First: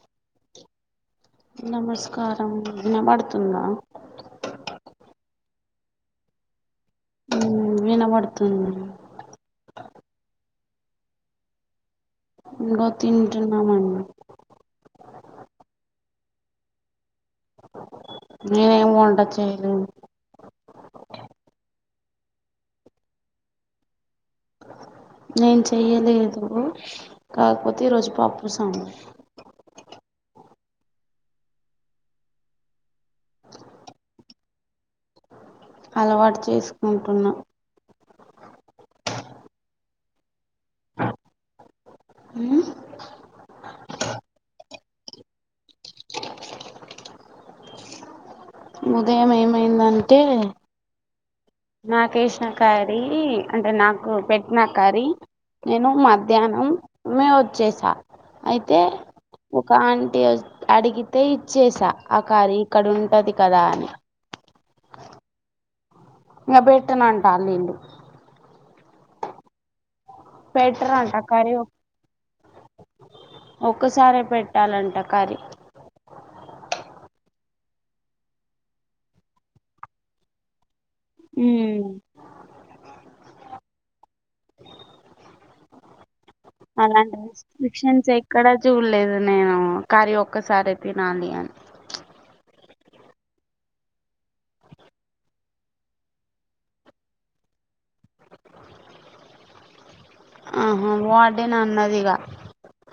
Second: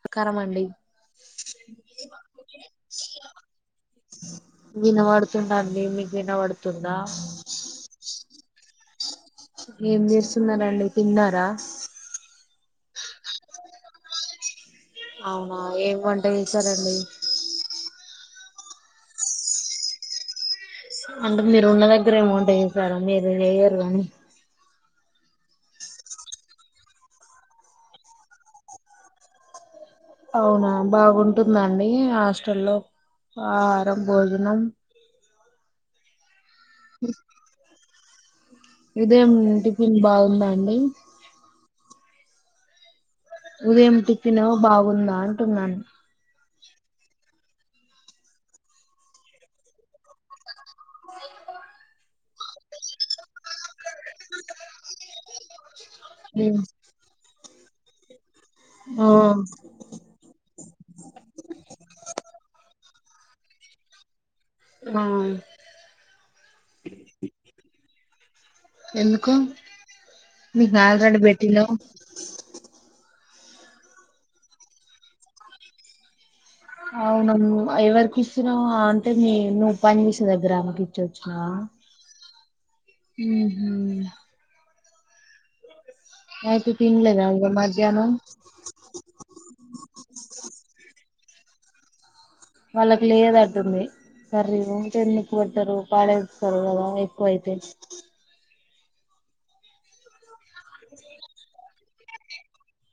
[unintelligible] అండి నమస్కారం వినపడ్తుందా వినబడుతుందండి మీకు వినబడుతుండా హ్మ్ వినబడుతుంది ఏం చేస్తున్నారండి తిన్నారా ఇంగో తింటున్నమన్ అవునా ఏం వంట చేసారండి నేనేం వంట చెయలే అంటే మీరు ఉన్న దగ్గర ఏం వంట చేసారు అండి మీరు చెయ్యరు కానీ నేను చెయ్యలేదు కాకపోతే ఈరోజు పప్పు సాంబా అవునా బాగుంటుందండి హాస్టలో ఆహారం భోజనం అలవాటు చేసుకుంటున్నా ఉదయం టిఫిన్ బాగుందా అండి ఊ ఉదయం టిఫిను బాగుందా అంటున్నాను ఉదయం ఏమైందంటే నాకేసిన కారి అంటే నాకు పెట్టిన కరి నేను మధ్యాహ్నమే వచ్చేసా అయితే ఆ ఒక ఆంటీ అడిగితే ఇచ్చేసా ఆ కారి ఇక్కడుంటది కదా అని ఆ ఇంకా పెట్టనంటాలు ఇళ్ళు ఎందుకు మీకు పెట్టరంట ఆల్రెడి కర్రీ పెట్టినా ఒక్కసారే పెట్టాలంట కర్రీ అవున ఎవరికి ఇచ్చినవు అంటే మీ నువ్వు పని చేసే దగ్గర ఆమెకి చ్చ ఉహు అయితే అలాంటి తినలేదా ఇగ రెస్ట్రిక్షన్స్ మధ్యాహ్నం ఎక్కడా చూడలేదు నేను కర్రీ ఒక్కసారే తినాలి అని వాళ్ళకి లేదటుంది కర్రీ ఉంటే ఎందుకు పెట్టరు పడేస్తారు కదా ఎక్కువ అయితే ఆహా వార్డెన్ అన్నది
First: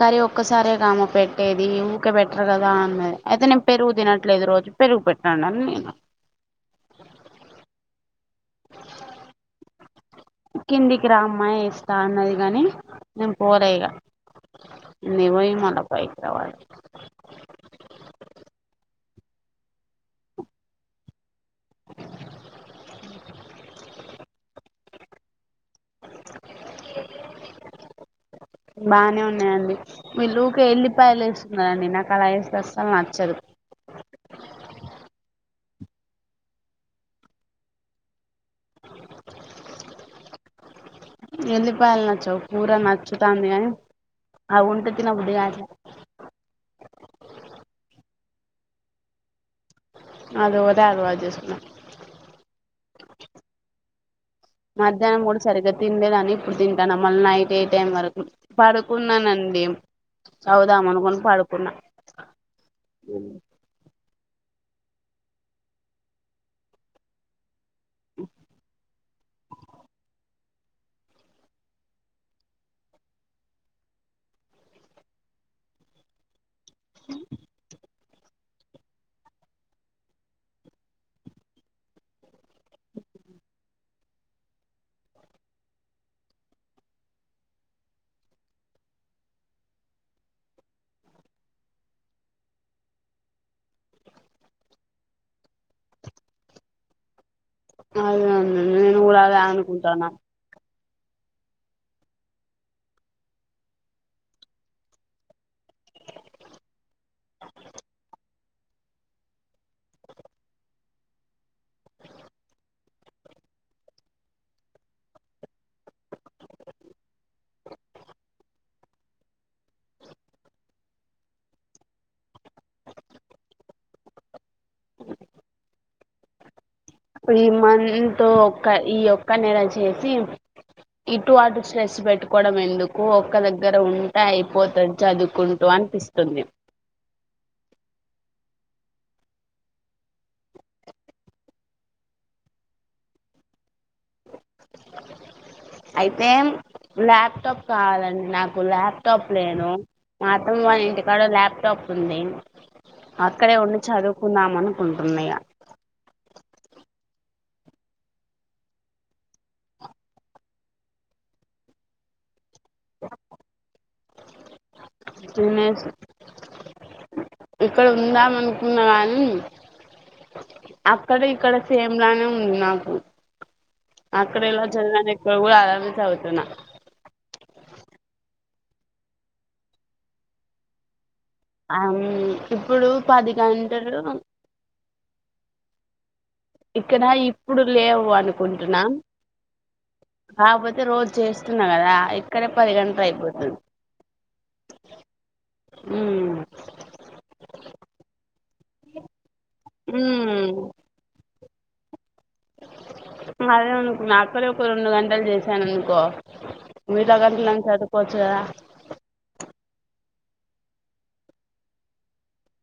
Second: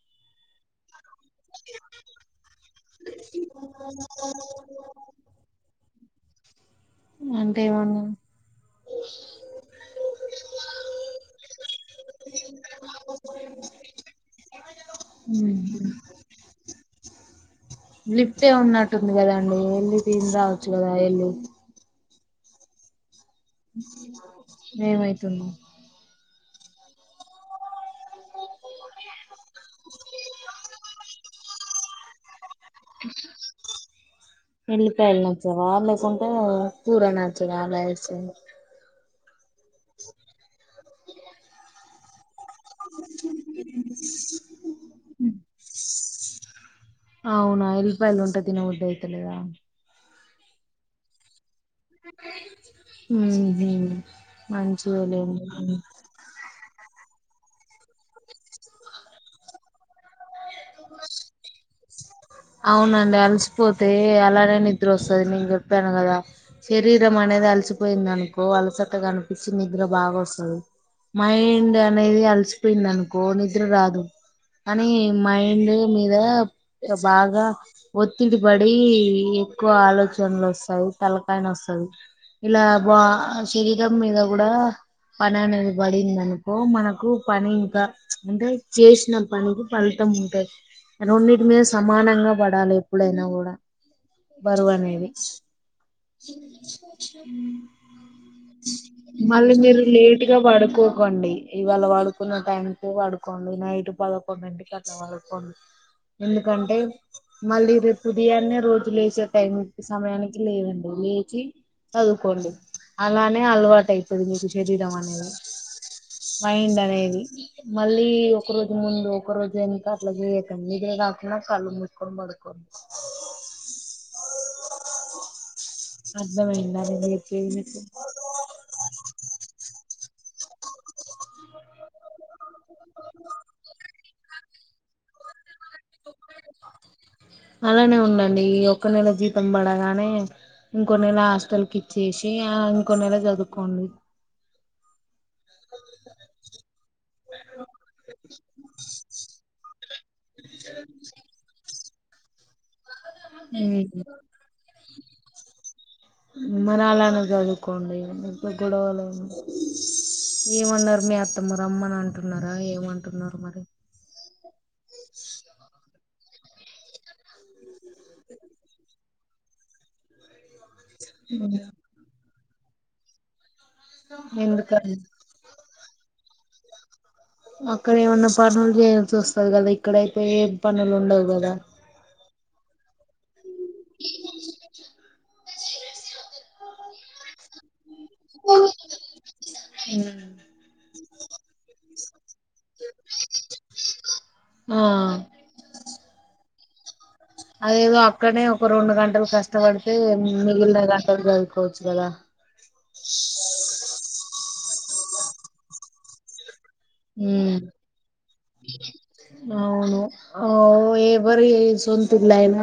కర్రీ ఒక్కసారే కామ పెట్టేది ఊకే పేటర్ కదా అ అయితే నేను పెరుగు తినట్లేదు రోజు పెరుగు పెట్టండి అని నేను అంటే ఏమన్న కిందికి రా అమ్మ వేస్తా అన్నది కాని నేను పోలేయిగా నేవోయి మళ్ళ పైకి రావాలే లిఫ్ట్ ఉన్నట్టుంది కదాండి ఎళ్ళి తిని రావచ్చు కదా ఎళ్ళి ఏమయితుంది బానే ఉన్నాయండి వీళ్లు ఊకె ఎళ్ళి ఉల్లిపాయలు వేస్తున్నాండి నాకు అలా ఏస్తే అసలు నచ్చదు వెళ్లిపాయలు నచ్చవ లేకుంటే కూర నచ్చద అలా ఏసింది ఏల్లిపాయలు నచ్చవ్ కురా నచ్చుతాంది కానీ అవి ఉంటే తినబుద్ధి కాట్లే ఉల్లిపాయలు ఉంటె తినబుద్ధి అయితలేదా అది ఒకటే అలవాటుచేసుకున్న ఉహు మధ్యాహ్నం కూడా సరిగ్గా మంచిదేలేండి తిన్లేదని తింటాన మళ్ళీ నైట్ ఏ టైం వరకు పడుకున్నానండి చదువుదామనుకొని పడుకున్నా అవునండి అలసిపోతే అలానే ని నిద్ర వస్తది నేను చెప్పాను కదా శరీరం అనేది అలిసిపోయిందనుకో అలస గనిపిచ్చి నిద్ర బాగ ఒస్తది మైండ్ అనేది అల్సిపోయింది అనుకో నిద్ర రాదు అనీ మైండ్ మీద చె బాగా ఒత్తిడి పడీ ఎక్కువ ఆలోచనలు ఒస్తవ్ తలకాయ నొస్తది ఇలా బా శరీరామ్ మీద గుడా పని అనేది బడింద అనుకో మనకు పని ఇంకా అంటే చేసిన పనికి ఫలితం అం ఉంటది రెండుటి మీద సమానంగా బడాలే ఎప్పుడైనా గూడా బరువనేేది అదే నేను కూడా అదే మళ్ళి మీరు అనుకుంటానా లేటుగ బడుకో కోండి ఇవాళ వడుకున్న టైంకే వడుకోండి నైట్ పదకొండింటికి అట్లా వడుకోండి ఎందుకంటే మళ్ళీ రేపు ఉదియాన్నే రోజు లేసే టైంకి సమయానికి లేవండి లేచి చదువుకోండి అలానే అలవాటు అయ్తది మీకు శరీరం అనేది మైండ్ అనేది మళ్ళీ ఒక రోజు ముందు ఒక రోజు ఎనుక అట్ల జేయకన్ నిదుర రా కెనా కళ్ళు మూసుకొని బడుకోన్ అర్థమైంది ఇప్పుడు ఈ మంథ్ ఒక్క ఈ ఒక్క నెల చేసి ఇటు అటు స్ట్రెస్ బెట్టుకోవడం ఎందుకు ఒక్క దగ్గర ఉంటే అయిపోతద్ చదువుకున్ టు అన్పిస్తుంది అలానే ఉండండి ఈ ఒక్క నెల జీతం బడగానే ఇంకో నెల హాస్టల్ కి ఇచ్చేసి ఆ ఇంకో నెల చదుకోండి అయితే ల్యాప్టాప్ కావాలండి నాకు ల్యాప్టాప్ లేను మా అత్తమ్మ వాళ్ ఇంటికాడ ల్యాప్టాప్ పు నేను అక్కడే ఉండి చదువుకుందాం అనుకుంటున్నా ఇయ మరి ఆల్లనే జదువుకోండి ఇంక గొడవలోనా ఏమున్నర్ మీ అత్తమ్మ రమ్మని అంటున్నా మరా ఏమంటున్నారు మరి తినేసి ఇక్కడ ఉందాం అనుకున్న గానీ అక్కడ ఇక్కడ సేమ్ లానే ఉంది నాకు అక్కడ ఎలా ఎందుకని జరానే కొ కూడ అలానే చవుతున్న అక్కడ ఏమన్న పనుల్ జేయాల్సొస్తది గదా ఇక్కడయితే ఏం పనులు ఉండవ్ ఆమ్ ఇప్పుడు పది గంటలు ఇక్కడా ఇప్పుడు లేవ్ అనుకుంటున్నా కాపోతే రోజు చేస్తున్న గదా అయ్ ఇక్కడ పది గంటలు అయిపోతుంది ఆ ఊ అదేదో అక్కడనే ఒక రెండు గంటలు కష్టవడితే ఉమ్ మిగిలిన గంటలు జదువుకోవచ్చు గదా ఉ అదే అనుకున్న అక్కరే ఒక రెండు గంటలు జేసాను అనుకో మీట్ల గాన్ట సదుకోచ్చు గదా అవును ఓ ఎవరి సొంతిల్లైనా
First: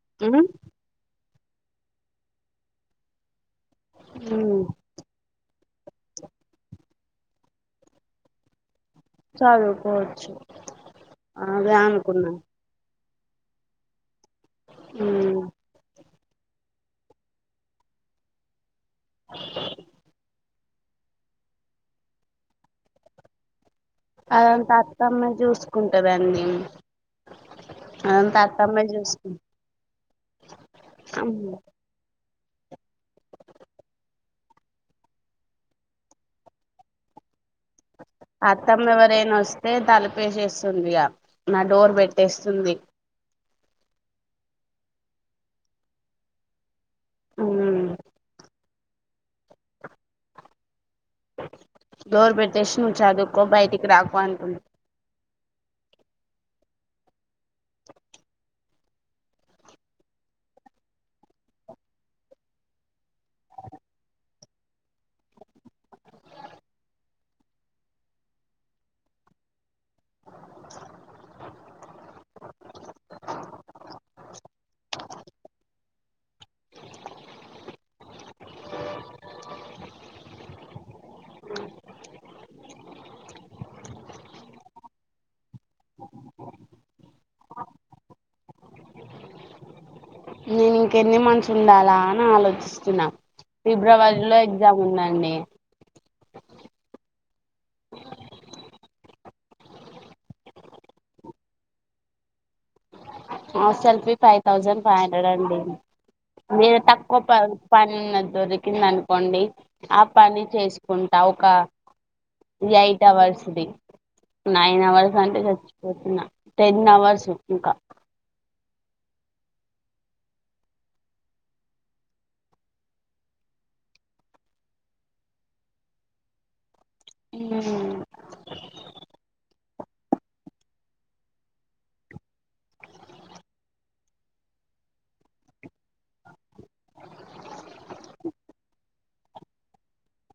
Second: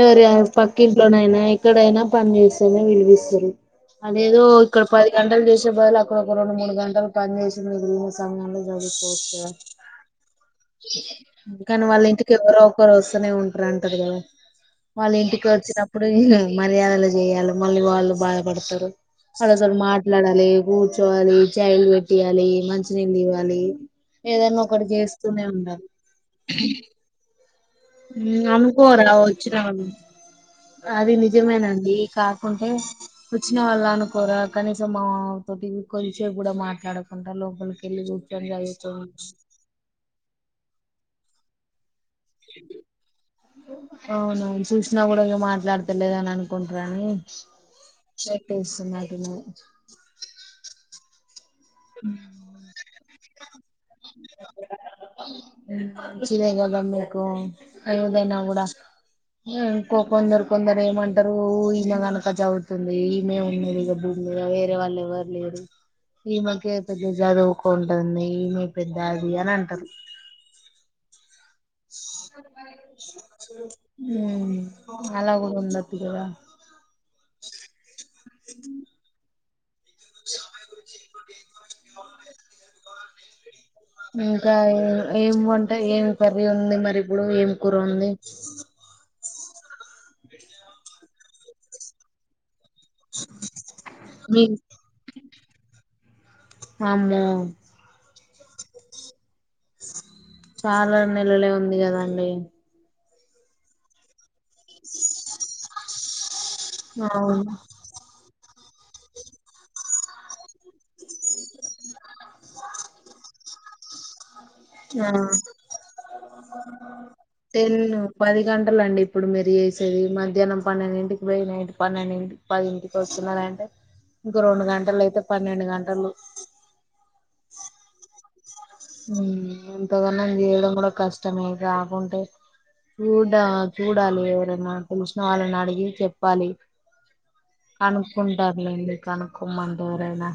ఎవరి పక్కింట్లోనైనా ఎక్కడైనా పన చేస్తేనే విలువిస్తరు అదేదో మ్మ్ ఇక్కడ పది గంటలు చేసే బదులు అక్కడ ఒక రెండు మూడు గంటలు పనిచేసంది మిలి సమయంలో చదువుకోవచ్చు అదే కాన్ వాళ్ళ అనుకున్నా ఇంటికి ఎవరో ఒకరు ఒస్ తనే ఉంటరు అంటరు గదా వాళ్ళు మ్మ్ ఇంటికి ఒచ్చినప్ ఇప్పుడు మర్యాదలు జెయ్యాలె మళ్ళీ వాళ్ళు బాధపడతరు వాళ్ళు అసలు మాట్లాడలే కూర్చోవాలి చాయ్ లు పెట్టియాలి మంచినీళ్ళు ఇవ్వాలి ఏదనా అదంతా ఒకటి అత్తమ్మే చేస్తూనే ఉండాలి చూసుకుంటదండి అదంతా అత్తమ్మే అమ్ముకోరా చూసుకుంట వచ్చినా అది నిజమేనండి కాక ఉంటే వచ్చిన వాళ్ళు అనుకోరా కనీసం మా తోటి కొదిసేపు కూడా మాట్లాడకుండా లోపలి అత్తమ్మ ఎవరైనా వస్తే తలపేసేస్తుందిగ నా డోర్ పెట్ తెస్తుంది అవును సూసినా కూడా నువ్వు మాట్లాడతలేదని అనుకు రాణీ మ్మ్ షేక్ పిలుస్తున్నాడు డోర్ పెట్టేసి నువ్వు చదువుకో బయటికి రాకు అంటుంది ఇచ్చేదేగద మీకు ఏదైనా కూడా ఇంకో కొందరు కొందరు ఏమంటరు ఈమె కనక చదువుతుంది ఈమె ఉండేది బు ఇగ వేరే వాళ్ళు ఎవర్లేరు ఈ మ ఇంకే పెద్ద చదువుకోంటుంది మీ పెద్ద అది అని అంటంది హ్మ్ అలాగూడ ఉండొచ్చు గదా అ ఇంకా ఏం వంట ఏమి కర్రి ఉంది మరి ఇప్పుడు ఏమి కూర ఉంది నేను ఇంక ఎన్ని మంత్స్ ఉండాలా అని ఆలోచిస్ తున్నా ఫిబ్రవరిలో మీ ఎగ్జామ్ ఉందండి అమ్మో చాలా నెలలే ఉంది కదండి హ selfie five thousand five hundred అండి ఏ తక్కువ ప అవును పని దొరికిందనుకోండి ఆ పని చేసుకుంటా ఒక ఈ ఎయిట్ అవర్స్ది నైన్ అవర్స్ ఆ అంటే చచ్చిపోతున్నా టెన్ అవర్స్ ఇంకా టలండి ఇప్పుడు మీరు చేసేది మధ్యాహ్నం పన్నెండింటికి పోయి నైట్ పన్నెండింటికి పదింటికి వస్తున్నారంటే ఇంకో రెండు గంటలు అయితే పన్నెండు గంటలు హ్మ్ హ్మ్ ఇంతకన్నా చేయడం కూడా కష్టమే కాకుంటే రూడ చూడాలి ఎవరనా తెలిసినా వాళ్ళని అడిగి చెప్పాలి కనుక్కుంటారులేండి కనుక్కోమంటే ఎవరైనా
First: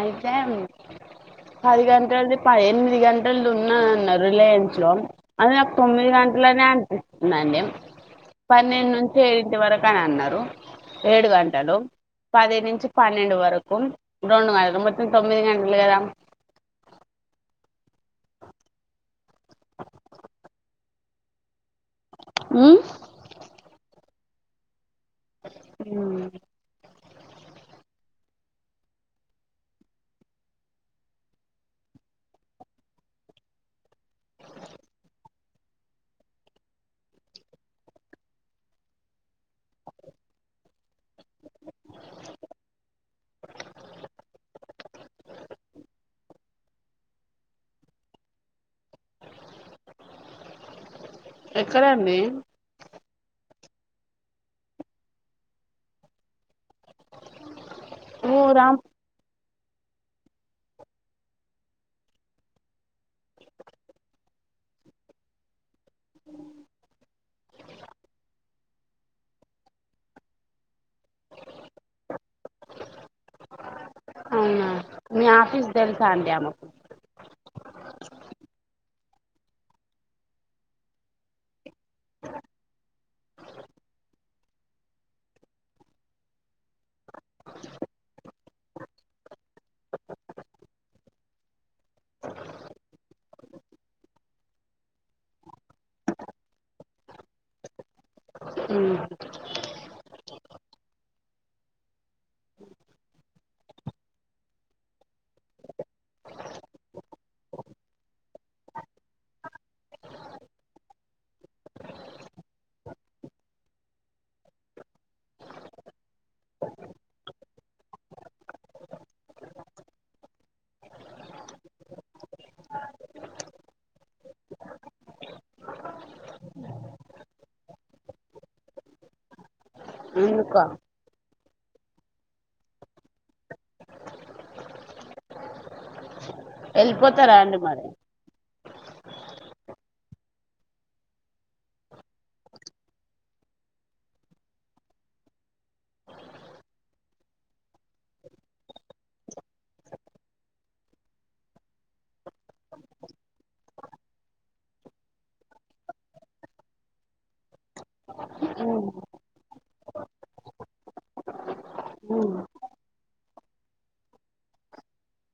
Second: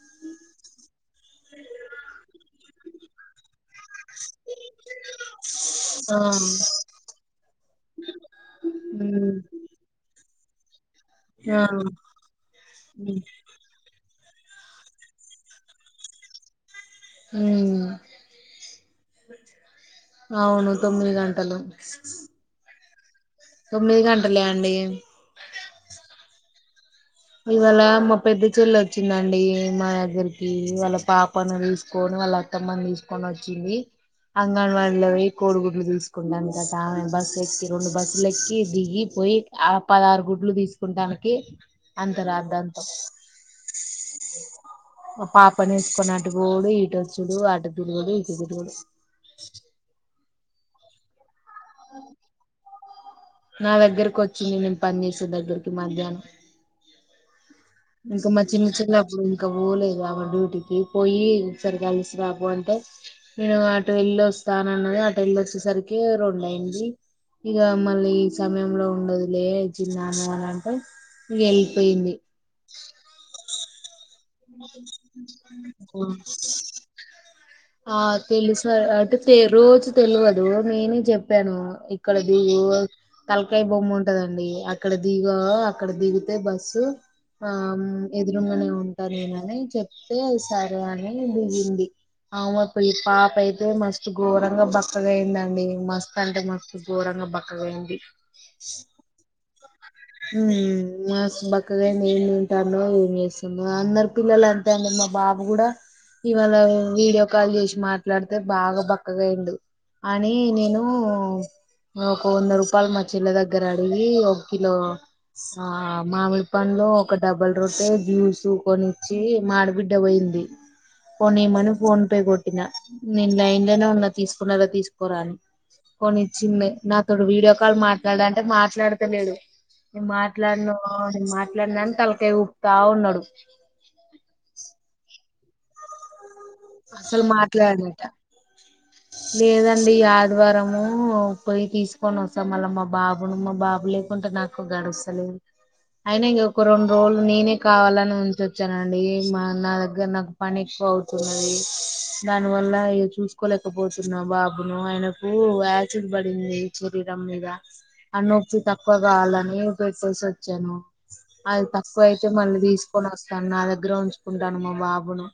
అయితే పది గంటలది పది ఎనిమిది గంటలు ది ఉం ఉన్నాదన్నారు రిలయన్స్ లో అది నాకు తొమ్మిది ఆ గంటలనే అనిపిస్తుందండి పన్నెండు నుంచి ఉమ్ ఏడింటి వరకు అని అన్నారు ఏడు ఆ గంటలు పది నుంచి పన్నెండు వరకు రెండు [unintelligible] మొత్తం తొమ్మిది గంటలు గదా హ్మ్ అవును తొమ్మిది గంటలు హ్మ్ తొమ్మిది గంటలే అండి హ్మ్ ఇవాళ మా పెద్ద చెల్లి వచ్చిందండి మా దగ్గరికి వాళ్ళపాపను తీసుకోని వాళ్ళ అత్తమ్మని తీసుకొని వచ్చింది అంగన్వాడీలో పోయి కోడిగుడ్లు తీసుకుంటానికట ఆమె బస్సులు ఎక్కి రెండు బస్సులు ఎక్కి దిగి పొయ్యి ఆ పదారు గుడ్లు తీసుకుంటానికి అంత రాద్ధాంతం మా పాపనేసుకొని అటుబోవుడు ఇటొచ్చుడు అటు దుడుగుడు ఇటు దుడుగుడు ఎక్కడండి నా దగ్గరకొచ్చింది నేను పని చేేసే దగ్గరికి మధ్యానం ఇంక మా చిన్ ఊరా చిన్నప్పుడు ఇంక పోలే గాని డ్యూటీకి పొయ్యి ఒకసారి కలిసి రాపో అంటే నేను అటు వెళ్లి స్థానన్నది అటెల్లొచ్చేసరికే రొండైంది ఇగ మళ్ళీ ఈ సమయం లో ఉండదులే ఈ పిల్లా అంటే ఇగైపొయింది అవునా మీ ఆఫీస్ తెలుసా అండి ఆమెకు ఆ తెలుస్ అంటే తె రోజు తెలువదు నేనే చెప్పాను ఇక్కడ దువ్వు తలకాయ్ బొమ్మ ఉంటదండి అక్కడ దిగా అక్కడ దిగితే బస్సు ఎదురుంగానే ఉంటా నేనని చెప్తే సరే అని దిగింది అవుమప్ ఈ పాపైతే మస్తు ఘోరంగా బక్కగా అయిందండి మస్త్ అంటే మస్తు ఘోరం ఇంగా బక్కగైంది ఉమ్ మ్మ్ మస్ బక్కగైంది ఏం తింటాందో ఏం చేస్తుం అందరి పిల్లలంతే అండి మా బాబు గుడా ఇవాళ వీడియో కాల్ జేషి మాట్లాడితే బాగ బక్కగైండు అని నేను ఒక వంద రూపాలు మా చిల్ల దగ్గర అడిగి ఒక కిలో ఆ మామిడి పండ్లు ఒక డబల్ రొట్టే జ్యూస్ కొనిచ్చి మాడబిడ్డ బొయింది కొనీమని ఫోన్ పే కొట్టిన నేను లైన్లోనే ఉన్నా తీసుకున్నడ తీసుకోరాని కొన్నిచ్చింది నా కడు వీడియో కాల్ మాట్లాడ అంటే మాట్లాడత లేడు నే ఎందుకో మాట్లాడ్ను నేన్ మాట్లాడనని తలకాయ్ ఉప్తా ఉన్నాడు అసలు వెళ్ళిపోతారా అండి మరి మాట్లాడ్నట లేదండి ఈ ఆదివారము పొయి తీసుకోనొస్తా మళ్ళా మా బాబును మా బాబు లేకు కుంటే నాకు గాడొస్తలేదు అయినా ఇంగొక రొండు రోలు నేనే కావాలని ఉంచొచ్చానండి ఏ మా నా దగ్గర నాకు పని బౌచున్నది దాని వల్ల ఇగ చూసుకోలేకపోతున్నా బాబును ఆయనకు యాసిడ్ బడింది అ నొప్పి తక్కువ గావాలని పెట్టేసొచ్చాను అది తక్కువ అయితే మళ్ళీ తీసుకొని వస్తాను నా దగ్గర ఉంచుకుంటాను మా బాబును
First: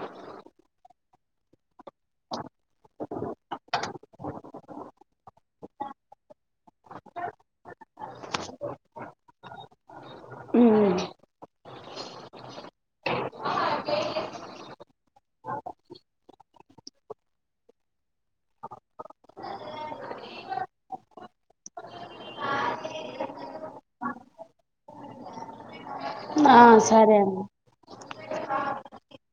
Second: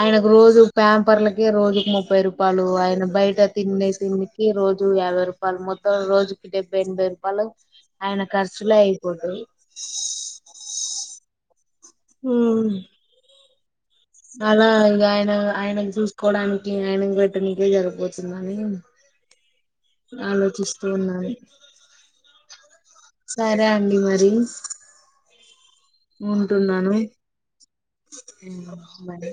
ఆయనకు రోజు ప్యాంపర్లకి రోజుకు ముప్పై రుపాలు ఆయన బైట తిన్నే తిండికి రోజు యావై రుపాలు మొత్తం రోజుకి డెబ్బై ఎనభై రుపాలు ఆయన ఖర్చులే అయిపోతయి అ హ్మ్ అలా ఇగ ఆయన ఆయనకు చూసుకోవడానికి ఆయనకి పెట్టనీకే జరుపోతుందని ఆలోచిస్తూ ఉన్నాయి సరే అండి మరి ఆ ఉంటున్నాను సరే అండి మరి